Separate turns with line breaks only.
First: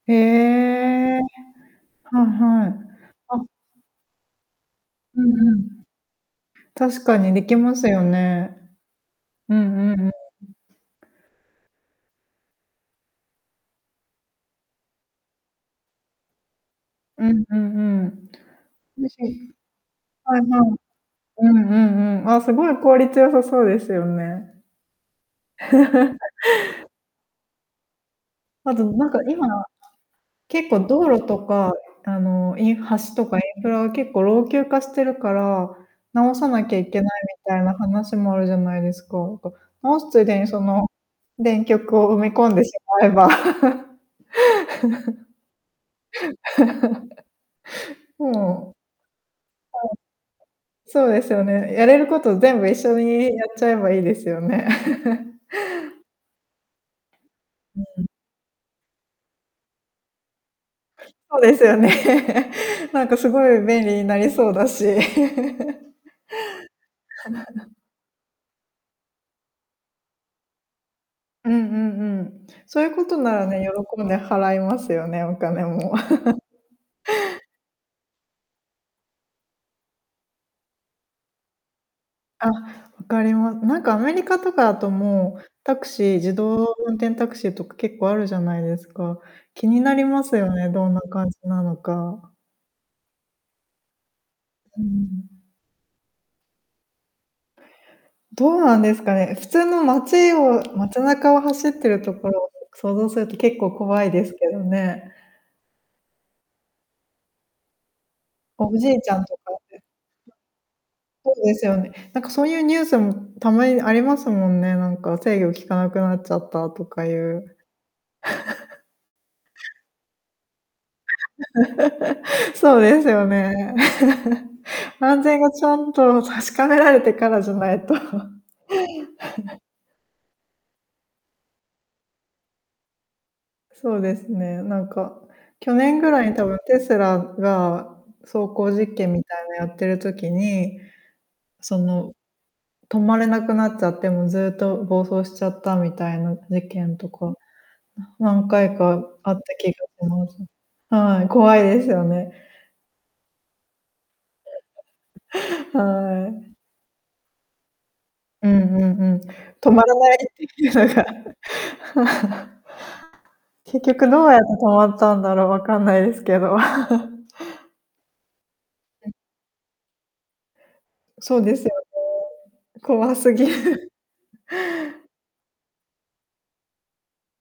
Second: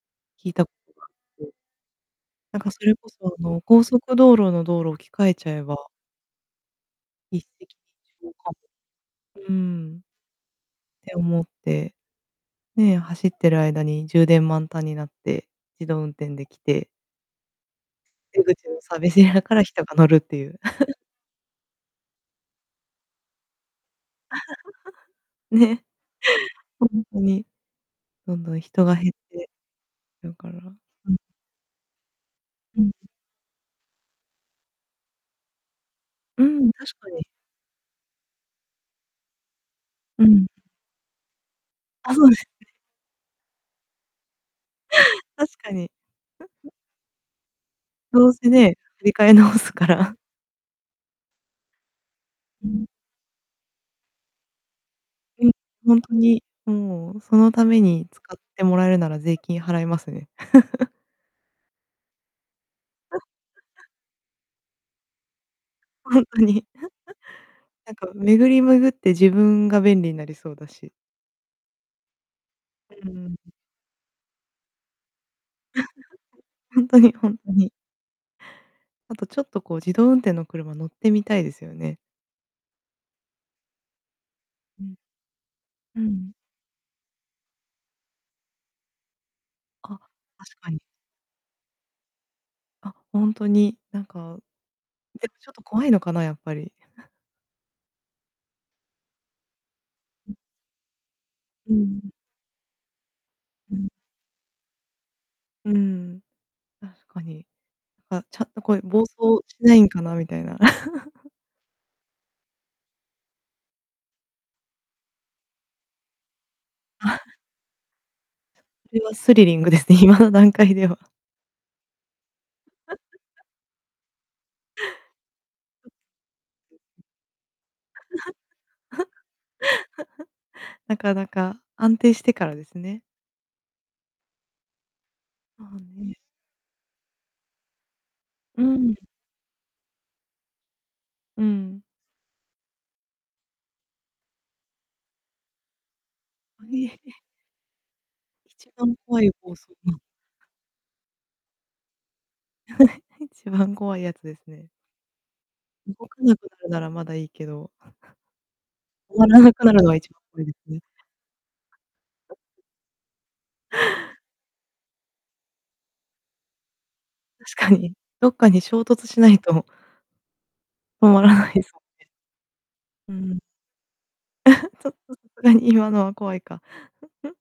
え
聞いたことが、
え。
うん。
はい
なん
は
かそ
い、
れこそ
あ。
あの、高速道路の道路、置き
う
換え
ん
ちゃ
う
え
ん。
ば
確かに
一
で
石
きますよ
二鳥
ね。
かも。う
うんうん
ん。
うん。
って思って。ねえ、走ってる間に充電満タンになって、自動運転できて
うんうんうん。
出口のサービスエリア
[unintelligible]
から人が乗るって
はいは
い
い。
う。
うんうんうん、あ、すごい効率良さそうですよね。
ね。ほ んとに。どんどん
まず、
人が
な
減
ん
っ
か今
て。
なら、
だから
結構道
うん。
路とか、あのイン
うん。
橋とかインフラは結構老朽化してるから、直
う
さな
ん、
きゃ
確
いけな
か
い
に。
みたいな話もあるじゃないですか。なんか、直すつ
う
いで
ん。
にその電極
あ、
を埋
そ
め
うです
込んで
ね。
しまえば
確かに。ど
も
うせ
う。は
ね、
い。
振り替え直すから
そうですよね、やれること全
う
部
ん。
一緒にやっちゃえばいいですよね。
うん。ほんとに、もうそのため
うん。
に使ってもらえるなら税金払いますね。
そうですよね。なんかすごい便 利になりそうだし。
ほんとに。なんか巡り巡って自分が便利になりそうだし。
うんうんうん、そういうこ
う
と
ん。
ならね、喜んで払いますよね、お金も
ほんとにほんとに。あとちょっとこう自動運転の車乗ってみたいですよね。
あ、わかりまなんかアメリカとかだ
う
と
ん。
もう、タク
う
シー
ん。
自動運転タクシーとか結構あるじゃないですか。気にな
あ、
りますよ
確
ね、
かに。
どんな感じなのか。
あ、ほんとに。なんか、
うん。
でもちょっと怖いのかな、やっぱり。
どうなんですかね、普通の街
うん。
を街中を走
う
ってる
ん。
ところを想像すると結構
うん。
怖いですけどね。
うんうん、確かに。あ、ちゃんとこ
お
う
じ
暴
いち
走
ゃんとか
し
っ
ない
て
んかなみたいな。
そうですよね、なんかそういうニュースもたまにありますもんね、なんか制御きかなくなっちゃったとかい う。
それはスリリングですね、今の段階では
そうですよ ね。安全がちゃんと確かめられてからじゃないと。
なかなか安定してからですね。
そうですね、なんか、
ま
去
あ、
年ぐ
ね。
らいに多分テスラが、走
う
行
んう
実
ん。
験みたいのやってる時に
う
そ
ん。
の、止まれなくなっちゃってもうずっと暴走しちゃったみたいな事件と
[unintelligible]
か、何
一
回
番
か
怖い
あった
高
気が
速の
します。はい、怖いですよね。
一番怖いやつですね。動か
は
なく
い。
なるならまだいいけど。
うんうんう
終
ん、
わらなく
止
なる
ま
の
ら
が一
ないっ
番
て
怖いで
い
す
う
ね。
のが 結局どうやって止まったんだろう、わかんないですけど。
確かに。どっかに衝突
うん。
しないと止まら
そう
な
で
い
す
で
よ
すもんね。
ね。
う
怖す
ん。
ぎる。
ちょっ [unintelligible] 今のは怖いか。